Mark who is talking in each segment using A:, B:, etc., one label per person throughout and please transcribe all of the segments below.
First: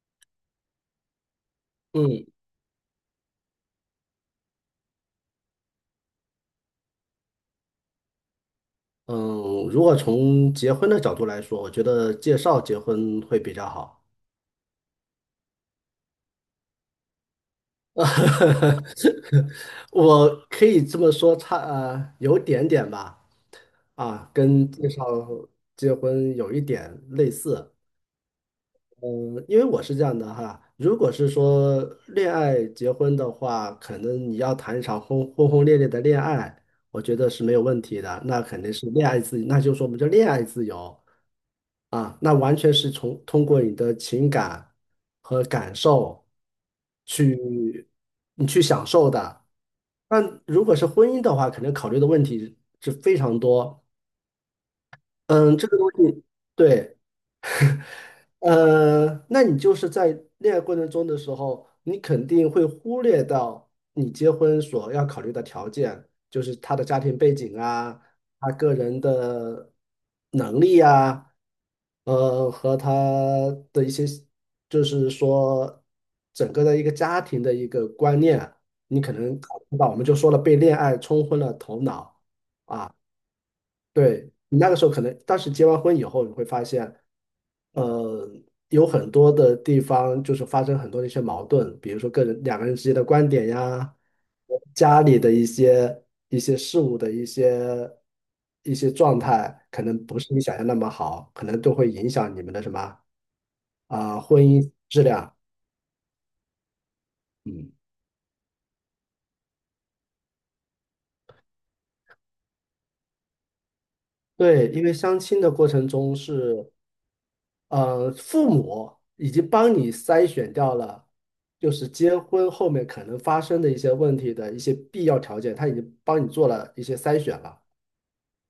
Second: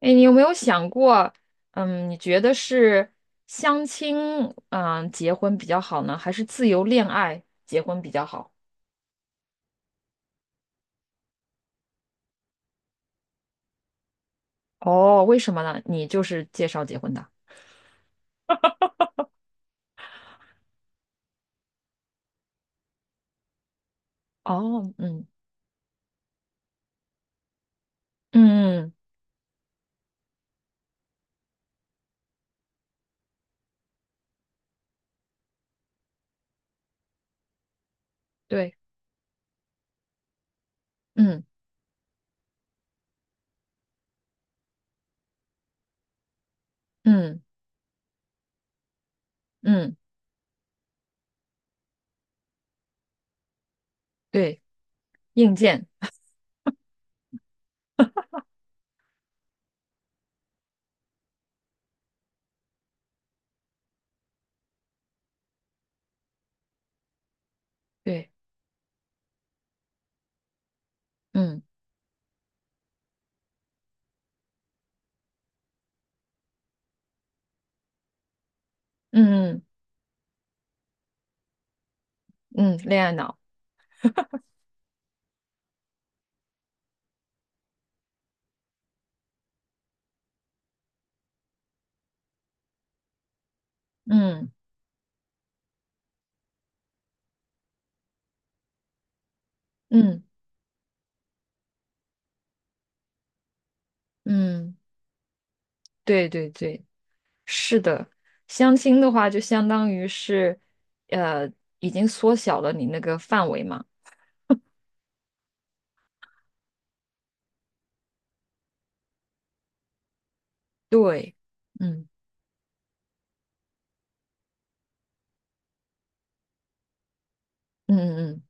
A: 哎，你有没有想过，你
B: 嗯
A: 觉得是相亲、结婚比较好呢，还是自由恋爱结婚比较好？
B: 嗯，如果从结婚的角度来说，我觉得介绍结婚会比较好。
A: 哦，为什么呢？你就是介绍结婚的。
B: 我可以这么说，有点点吧，啊，跟介
A: 哦，
B: 绍
A: 嗯
B: 结婚有一点类似。
A: 嗯，嗯，
B: 嗯，因为我是这样的哈，如果是说恋爱结婚的话，可能你要谈一场轰轰烈烈的恋爱，我觉得是没有问题的。那肯定
A: 对，
B: 是恋爱自由，那就是说我们叫恋爱自由
A: 嗯
B: 啊，那完全是从通过你的情感和感受
A: 嗯
B: 去你去享受的。
A: 嗯，
B: 但如果是婚姻的话，肯定考虑的问题是非常多。
A: 对，硬
B: 嗯，这个
A: 件，
B: 东西，对。那你就是在恋爱过程中的时候，你肯定会忽略到你结婚所要考虑的条件，就是他的家庭背景啊，
A: 对，
B: 他个人的能力啊，
A: 嗯
B: 和他的一些，就是说整个的一个家庭的一个观念啊，你可能考
A: 嗯
B: 虑不到。我们就说了，被恋爱冲昏了头脑。
A: 嗯，恋爱脑，
B: 对，你那个时候可能，但是结完婚以后，你会发现，呃，有很多的地方就是发生很多的一些矛盾，比如说个人两个人之间的观点呀，
A: 嗯
B: 家里的一些事物的一些状态，可能不
A: 嗯
B: 是你想象那么好，可能都会影响你们的什么啊、婚姻
A: 嗯，
B: 质量。
A: 对对对，
B: 嗯，
A: 是的。相亲的话就相当于是，呃，已经缩小了你那个范围嘛。
B: 对，因为相亲的过程中是。父母已经帮你筛选掉了，
A: 对，
B: 就是
A: 嗯
B: 结婚后面可能发生的一些问题的一些必要条件，他已经帮你做了一些筛选了。
A: 嗯嗯嗯，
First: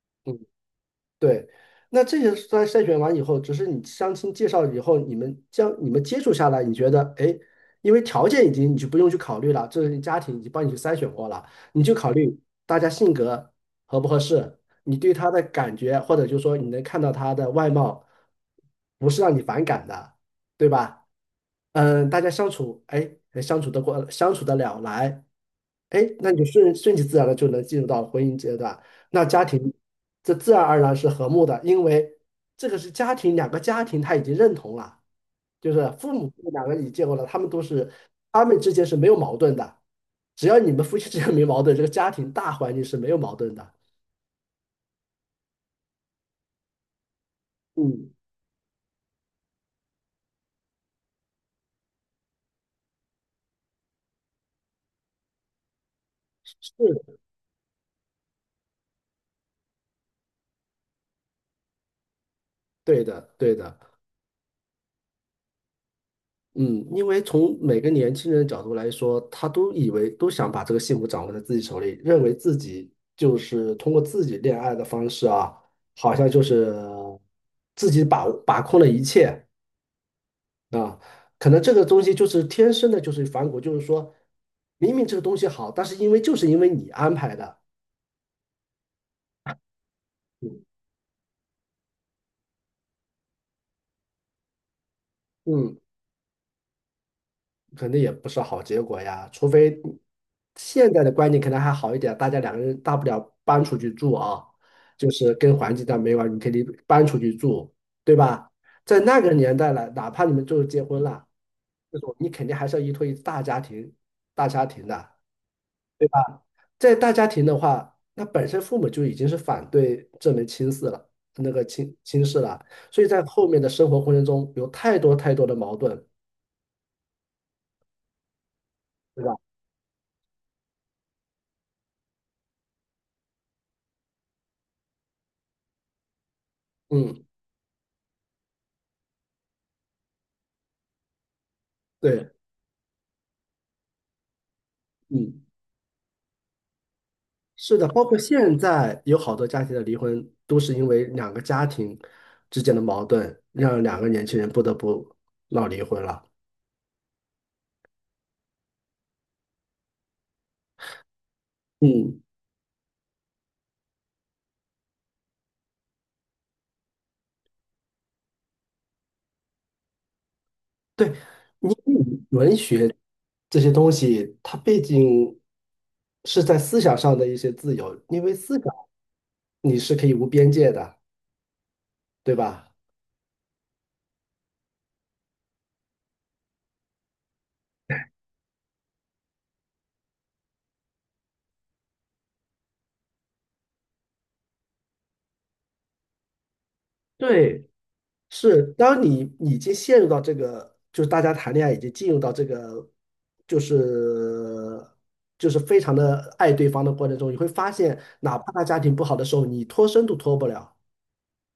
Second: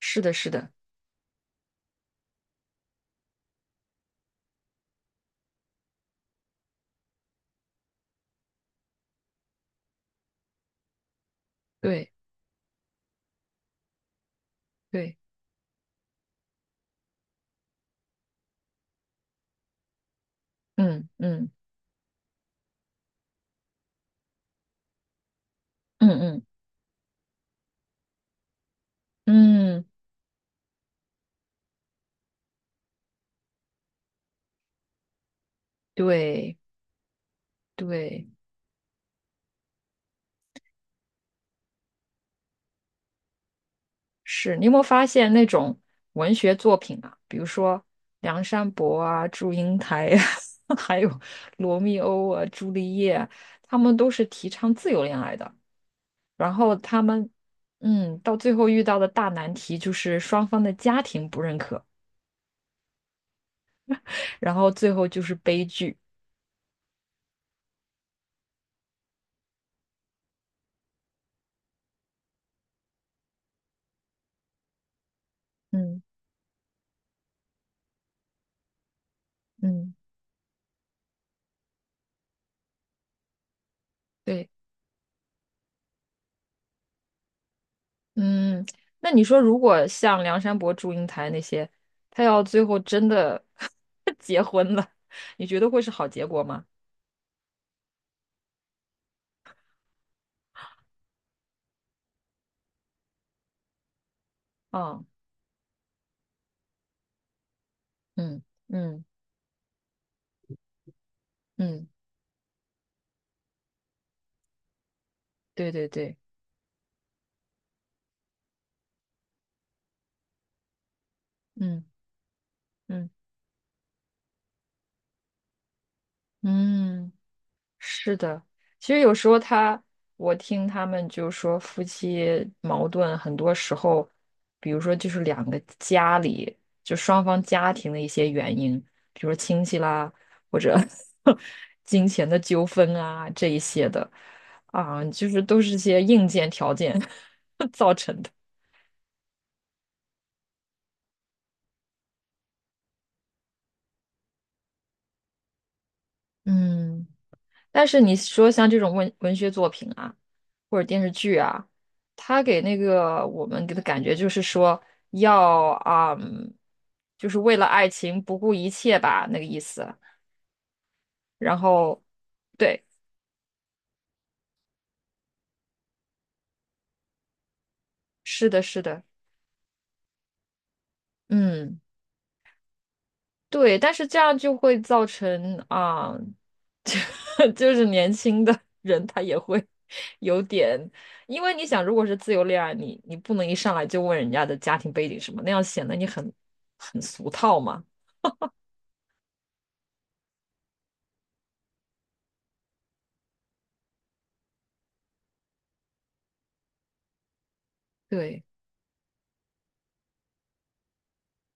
A: 是的，
B: 嗯
A: 是的，
B: 对，那这些筛选完以后，只是你相亲介绍以后，你们将你们接触下来，你觉得，哎，因为条件已经你就不用去考虑了，这是家庭已经帮你去筛选过了，你就
A: 对
B: 考虑大家性格合不合适，你对
A: 对，
B: 他的感觉，或者就是说你能看到他的外貌，不是让你反感的，对吧？
A: 嗯嗯
B: 嗯，大家相处，哎，相处得过，相处得了来，哎，
A: 嗯
B: 那你就
A: 嗯
B: 顺其自然的就能进入到婚姻阶段。那家庭
A: 嗯，
B: 这自然而然是和睦的，因为这个是家庭，两个家庭他已经认同了，就是父母
A: 对
B: 两个已经结婚了，他们都是
A: 对。
B: 他们之间是没有矛盾的，只要你们夫妻之间没矛盾，这个家庭大环境是没有矛盾的。
A: 是你有没有发现那种文学作品啊，比如说
B: 嗯，
A: 梁山伯啊、祝英台呀、还有罗密欧啊、朱丽叶啊，他们都是提倡自由恋爱的，然
B: 是
A: 后他
B: 的
A: 们。嗯，到最后遇到的大难题就是双方的家庭不认可，
B: 对的，对的。
A: 然后最后就是悲剧。
B: 嗯，因为从每个年轻人的角度来说，他都以为都想把这个幸福掌握在自己手里，认为自己就是通过自己恋爱的方式啊，
A: 嗯
B: 好像就是自己把控了一切
A: 嗯。
B: 啊。可能这个东西就是天生的，就是反骨，就是说
A: 对。
B: 明明这个东西好，但是因为就是因为你安排的，
A: 嗯，那你说，如果像梁山
B: 嗯，
A: 伯、祝英台那些，他要最后真的 结婚了，你觉得
B: 嗯
A: 会是好结果吗？
B: 肯定也不是好结果呀。除非现在的观念可能还好一点，大家两个人大不了搬出去住啊，
A: 啊、
B: 就是跟环境上没完，你可以搬出去住，对
A: 嗯
B: 吧？在
A: 嗯
B: 那个年代了，哪怕你们就后结婚了，
A: 嗯，
B: 这种你肯定还是要依托于大家庭、大家庭的。
A: 对对
B: 对
A: 对，
B: 吧？在大家庭的话，那本身父母就已经是反对这门亲事了，那个
A: 嗯
B: 亲事了，所以
A: 嗯
B: 在后面的生活过程中有太多太多的矛盾，
A: 嗯。是的，其实有
B: 对
A: 时
B: 吧？
A: 候他，我听他们就说夫妻矛盾，很多时候，比如说就是两个家里，就双
B: 嗯，
A: 方家庭的一些原因，比如说亲戚啦，或者 金钱
B: 对，
A: 的纠纷啊这一些的，啊，就是
B: 嗯。
A: 都是些硬件条件
B: 是的，
A: 造
B: 包括
A: 成的。
B: 现在有好多家庭的离婚，都是因为两个家庭之间的矛盾，让两个年轻人不得不闹离婚了。
A: 嗯。但是你说像这种文学作品啊，或者电视剧啊，
B: 嗯，
A: 它给那个我们给的感觉就是说要啊、嗯，就是为了爱情不顾一切吧，那个意思。
B: 对，
A: 然
B: 你
A: 后，
B: 文
A: 对，
B: 学这些东西，它毕竟是在思想上的一些自由，因为
A: 是
B: 思
A: 的，
B: 想
A: 是的，
B: 你是可以无边界的，
A: 嗯。
B: 对吧？
A: 对，但是这样就会造成啊，就是年轻的人他也会有点，因为你想，如果是自由恋爱，你不能一上来就问人家的家庭背景什么，那样显得你很很俗套
B: 对，
A: 嘛。
B: 是，当你已经陷入到这个，就是大家谈恋爱已经进入到这个，就是就是非常的爱对方的过程中，你会发现，哪
A: 对
B: 怕他家庭不好的时候，你脱身都脱不了。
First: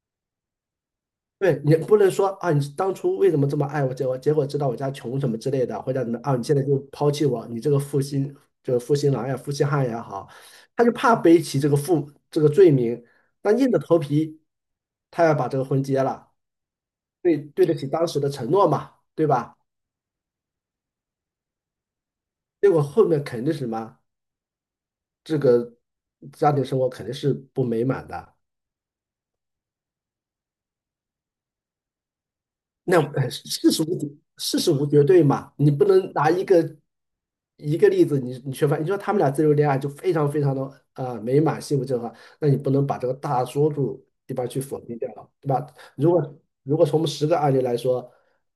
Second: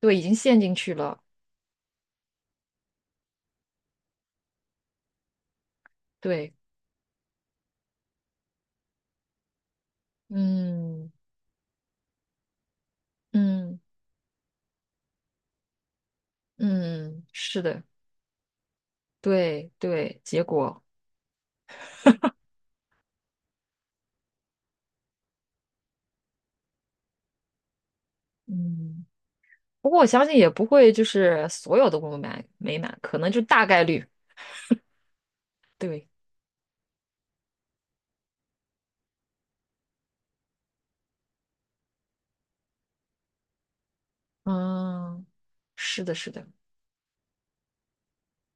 A: 对，已经陷进去了。
B: 对，你不能说啊，你当初为什么这么爱我，结果知道我家穷什么之类的，或者怎么啊，你
A: 对，
B: 现在就抛弃我，你这个就是负心郎呀、负心汉也好，他就
A: 嗯
B: 怕背起这个罪名，但硬
A: 嗯
B: 着头皮，他要把这个婚结了。
A: 嗯，
B: 对
A: 是
B: 对得
A: 的，
B: 起当时的承诺嘛，对吧？
A: 对对，结果
B: 结果后面肯定是什么，这个家庭生活肯定是不美满的。
A: 嗯，不过我相信也不会就是所有的不满美满，
B: 那
A: 可能就大概率。
B: 事实无绝对嘛，你不
A: 对，
B: 能拿一个例子你缺乏，你说他们俩自由恋爱就非常非常的啊美满幸福正常，那你不能把这个大多数地方去否定掉
A: 嗯。
B: 了，对吧？
A: 是的，是的，
B: 如果从我们十个案例来说，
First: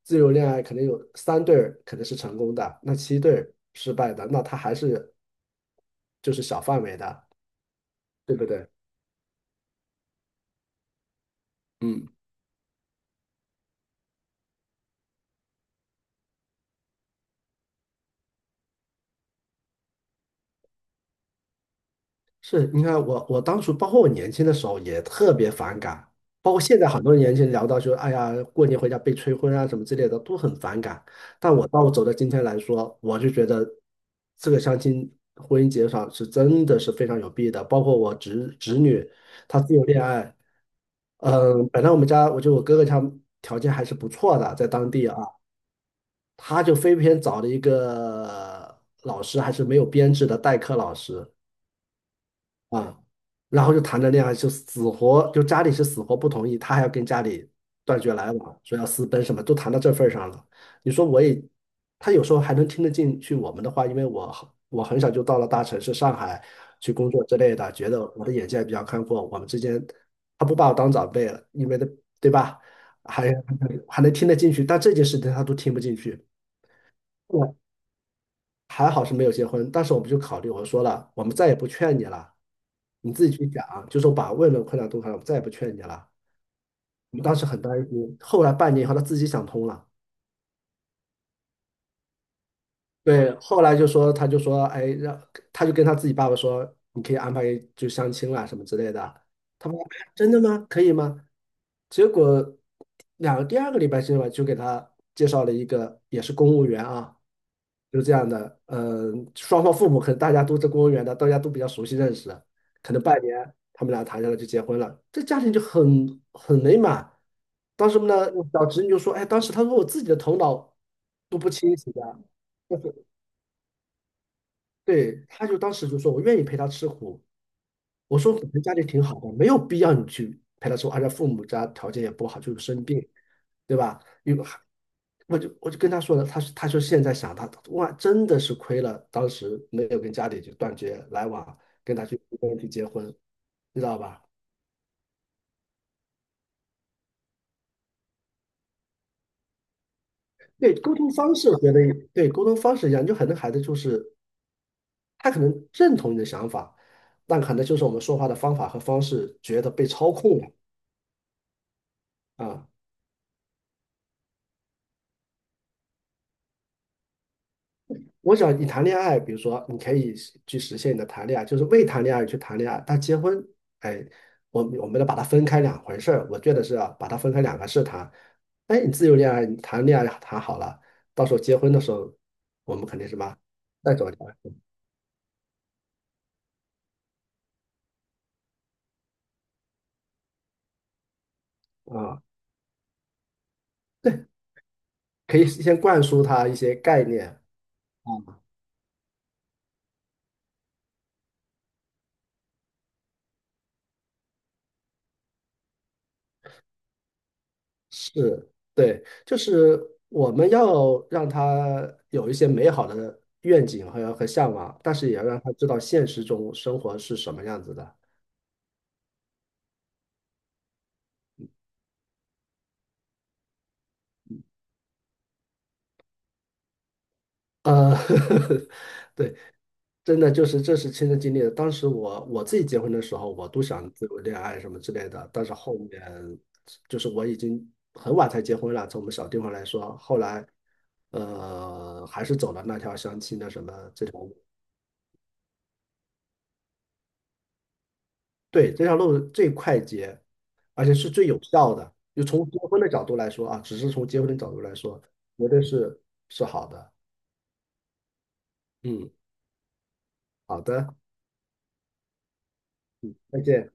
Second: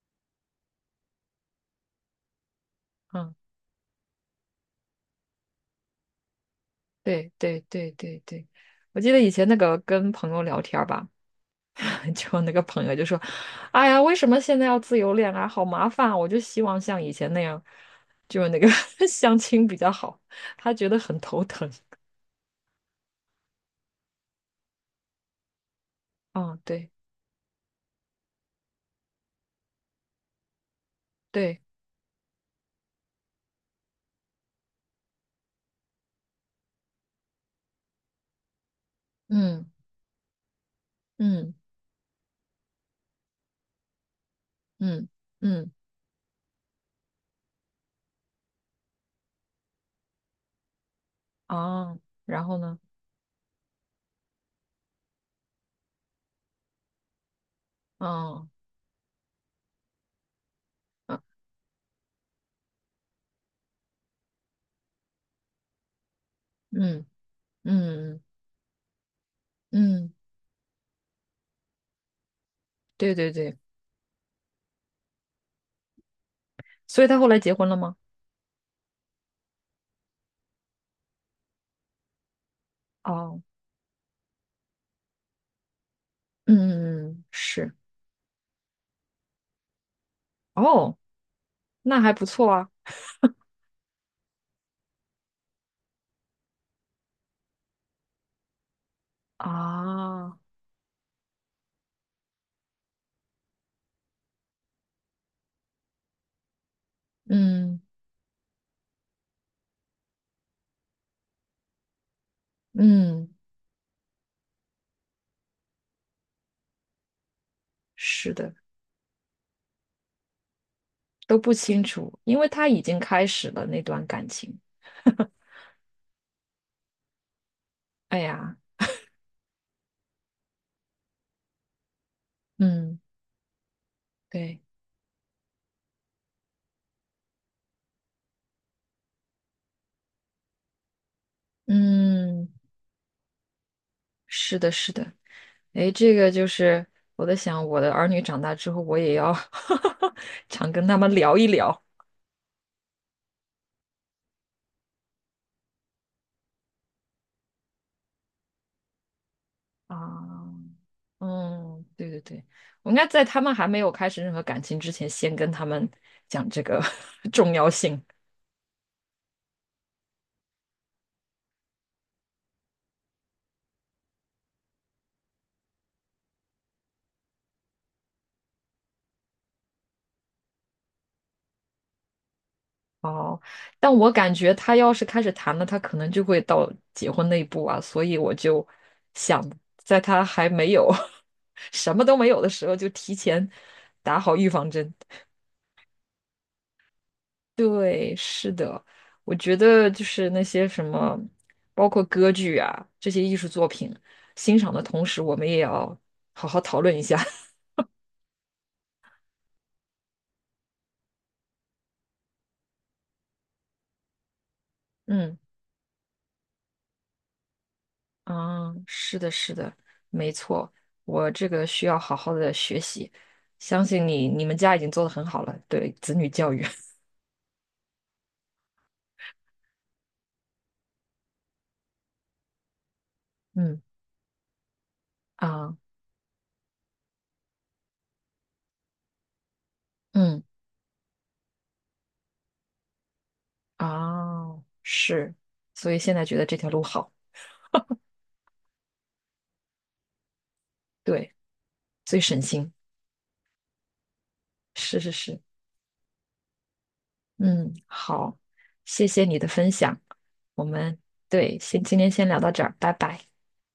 B: 自由恋爱可能有三对儿可能是成功的，那七对
A: 嗯，
B: 儿失败的，那他还是就是小范围的，
A: 对对对对
B: 对不
A: 对。
B: 对？
A: 我记得以前那个跟朋友聊天儿吧，
B: 嗯。
A: 就那个朋友就说：“哎呀，为什么现在要自由恋爱，好麻烦啊！我就希望像以前那样，就是那个 相亲比较好。”他觉得很头疼。
B: 是，你看我，我当初包括我年轻的时候也特别反感，包
A: 嗯，
B: 括现在
A: 对
B: 很多年轻人聊到说，哎呀，过年回家被催婚啊什么之类的，都很反感。但
A: 对，
B: 我到我走到今天来说，我就觉得这个相亲婚姻介绍是真的是非常有弊的。包括我侄女，她
A: 嗯
B: 自由恋爱，
A: 嗯
B: 嗯，本来我们家我觉得我哥哥他条件还是不错的，在当
A: 嗯
B: 地啊，
A: 嗯，
B: 他就非偏找了一个老师，还是没有编制的代课老师。
A: 啊，然后呢？
B: 啊，然后就谈着恋爱，就死活就家里是死活不同意，他还要跟家里断绝来
A: 嗯
B: 往，说要私奔什么，都谈到这份儿上了。你说我
A: 嗯
B: 也，他有时候还能听得进去我们的话，因为我很小就到了大城市上海去
A: 嗯
B: 工作之类的，觉得
A: 嗯
B: 我的眼界比较开阔，我们之间
A: 嗯，
B: 他不把我当长辈了，因为的对吧？
A: 对
B: 还
A: 对对，
B: 还能听得进去，但这件事情他都听不进去。
A: 所以他后来结婚了吗？
B: 还好是没有结婚，当时我们就考虑，我说了，我们再也不劝你了，你自己
A: 哦，
B: 去想，就是我把问困难都看了，我们再也不劝你了。
A: 嗯嗯嗯，
B: 我们
A: 嗯
B: 当时很担
A: 是。
B: 心，后来半年以后他自己想通了。
A: 哦，那还不错啊。
B: 对，后来就说，他就说，哎，让他就跟他自己爸爸说，你可以安排就相亲了什么之类的。他们真
A: 啊，
B: 的吗？可以吗？结果第二个礼拜之吧，就给他介绍了一个也是公务员啊，
A: 嗯
B: 就这样的。嗯，双方父母可能大家都是公务员的，大家都比较熟悉认识，可能半
A: 嗯，
B: 年他们俩谈下来就结婚了，这家庭就很美满。当时呢，
A: 是
B: 我
A: 的，
B: 小侄女就说，哎，当时她说我自己的头脑都
A: 都
B: 不
A: 不
B: 清
A: 清
B: 醒的。
A: 楚，因为他已经开始了那段感情。
B: 对，他就当时就说："我愿意陪他吃苦。"我
A: 哎
B: 说："你
A: 呀，
B: 们家里挺好的，没有必要你去陪他吃苦，而且父母家条件也不好，就是生
A: 嗯，
B: 病，对吧？"因为
A: 对，
B: 我就跟他说了，他说现在想他哇，真的是亏了，当时没有跟家里就断绝来往，
A: 嗯，
B: 跟他去结婚，你知道吧？
A: 是的，是的。哎，这个就是我在想，我的儿女长大之后，我也要 常
B: 对，
A: 跟
B: 沟
A: 他
B: 通
A: 们
B: 方
A: 聊一
B: 式我觉得
A: 聊
B: 对沟通方式一样，就很多孩子就是他可能认同你的想法，但可能就是我们说话的方法和方式觉得被操控了
A: 啊。嗯，对对对，
B: 啊。
A: 我应该在他们还没有开始任何感情之前，先跟他们讲这个 重要性。
B: 我想你谈恋爱，比如说你可以实现你的谈恋爱，就是未谈恋爱去谈恋爱，但结婚，哎，我们得把它分开两回事儿。我觉得是啊，把它分开两个事谈。哎，你自由恋爱，你谈恋爱谈好了，到时候结婚的时候，我们肯定什么
A: 哦，但
B: 再走
A: 我
B: 一
A: 感
B: 儿
A: 觉他要是开始谈了，他可能就会到结婚那一步啊，所以我就想，在他还没有 什么都
B: 啊，
A: 没有的时候，就提前打好预防针。
B: 可以先灌输他一些概念。
A: 对，
B: 啊。
A: 是的，我觉得就是那些什么，包括歌剧啊这些艺术作品，欣赏的同时，我们也要好好讨论一下。
B: 是，对，就是我们要让他有一些美好的愿景和向往，但是也要
A: 嗯。
B: 让他知道现实中生活是什么样子的。
A: 啊，是的，是的，没错，我这个需要好好的学习，相信你，你们家已经做的很好了，对子女教育，
B: 呃，对，真的就是这是亲身经历的。当时我自己结婚的时候，我 都
A: 嗯
B: 想自由恋爱什么之类的，但是后
A: 啊，
B: 面就是我已经很晚才结婚了，从我们小地方来说，后
A: 嗯
B: 来还是走了那条相亲的什么这条。路。
A: 啊，是，所以现在觉得这条路好，
B: 对，这条路最快捷，而且是最
A: 对，
B: 有效的。
A: 最
B: 就
A: 省
B: 从结
A: 心，
B: 婚的角度来说啊，只是从结婚的角度来
A: 是
B: 说，
A: 是是，
B: 绝对是好的。
A: 嗯，好，谢
B: 嗯，
A: 谢你的分享，
B: 好
A: 我
B: 的，
A: 们对，先今天先聊到这儿，拜拜。
B: 再见。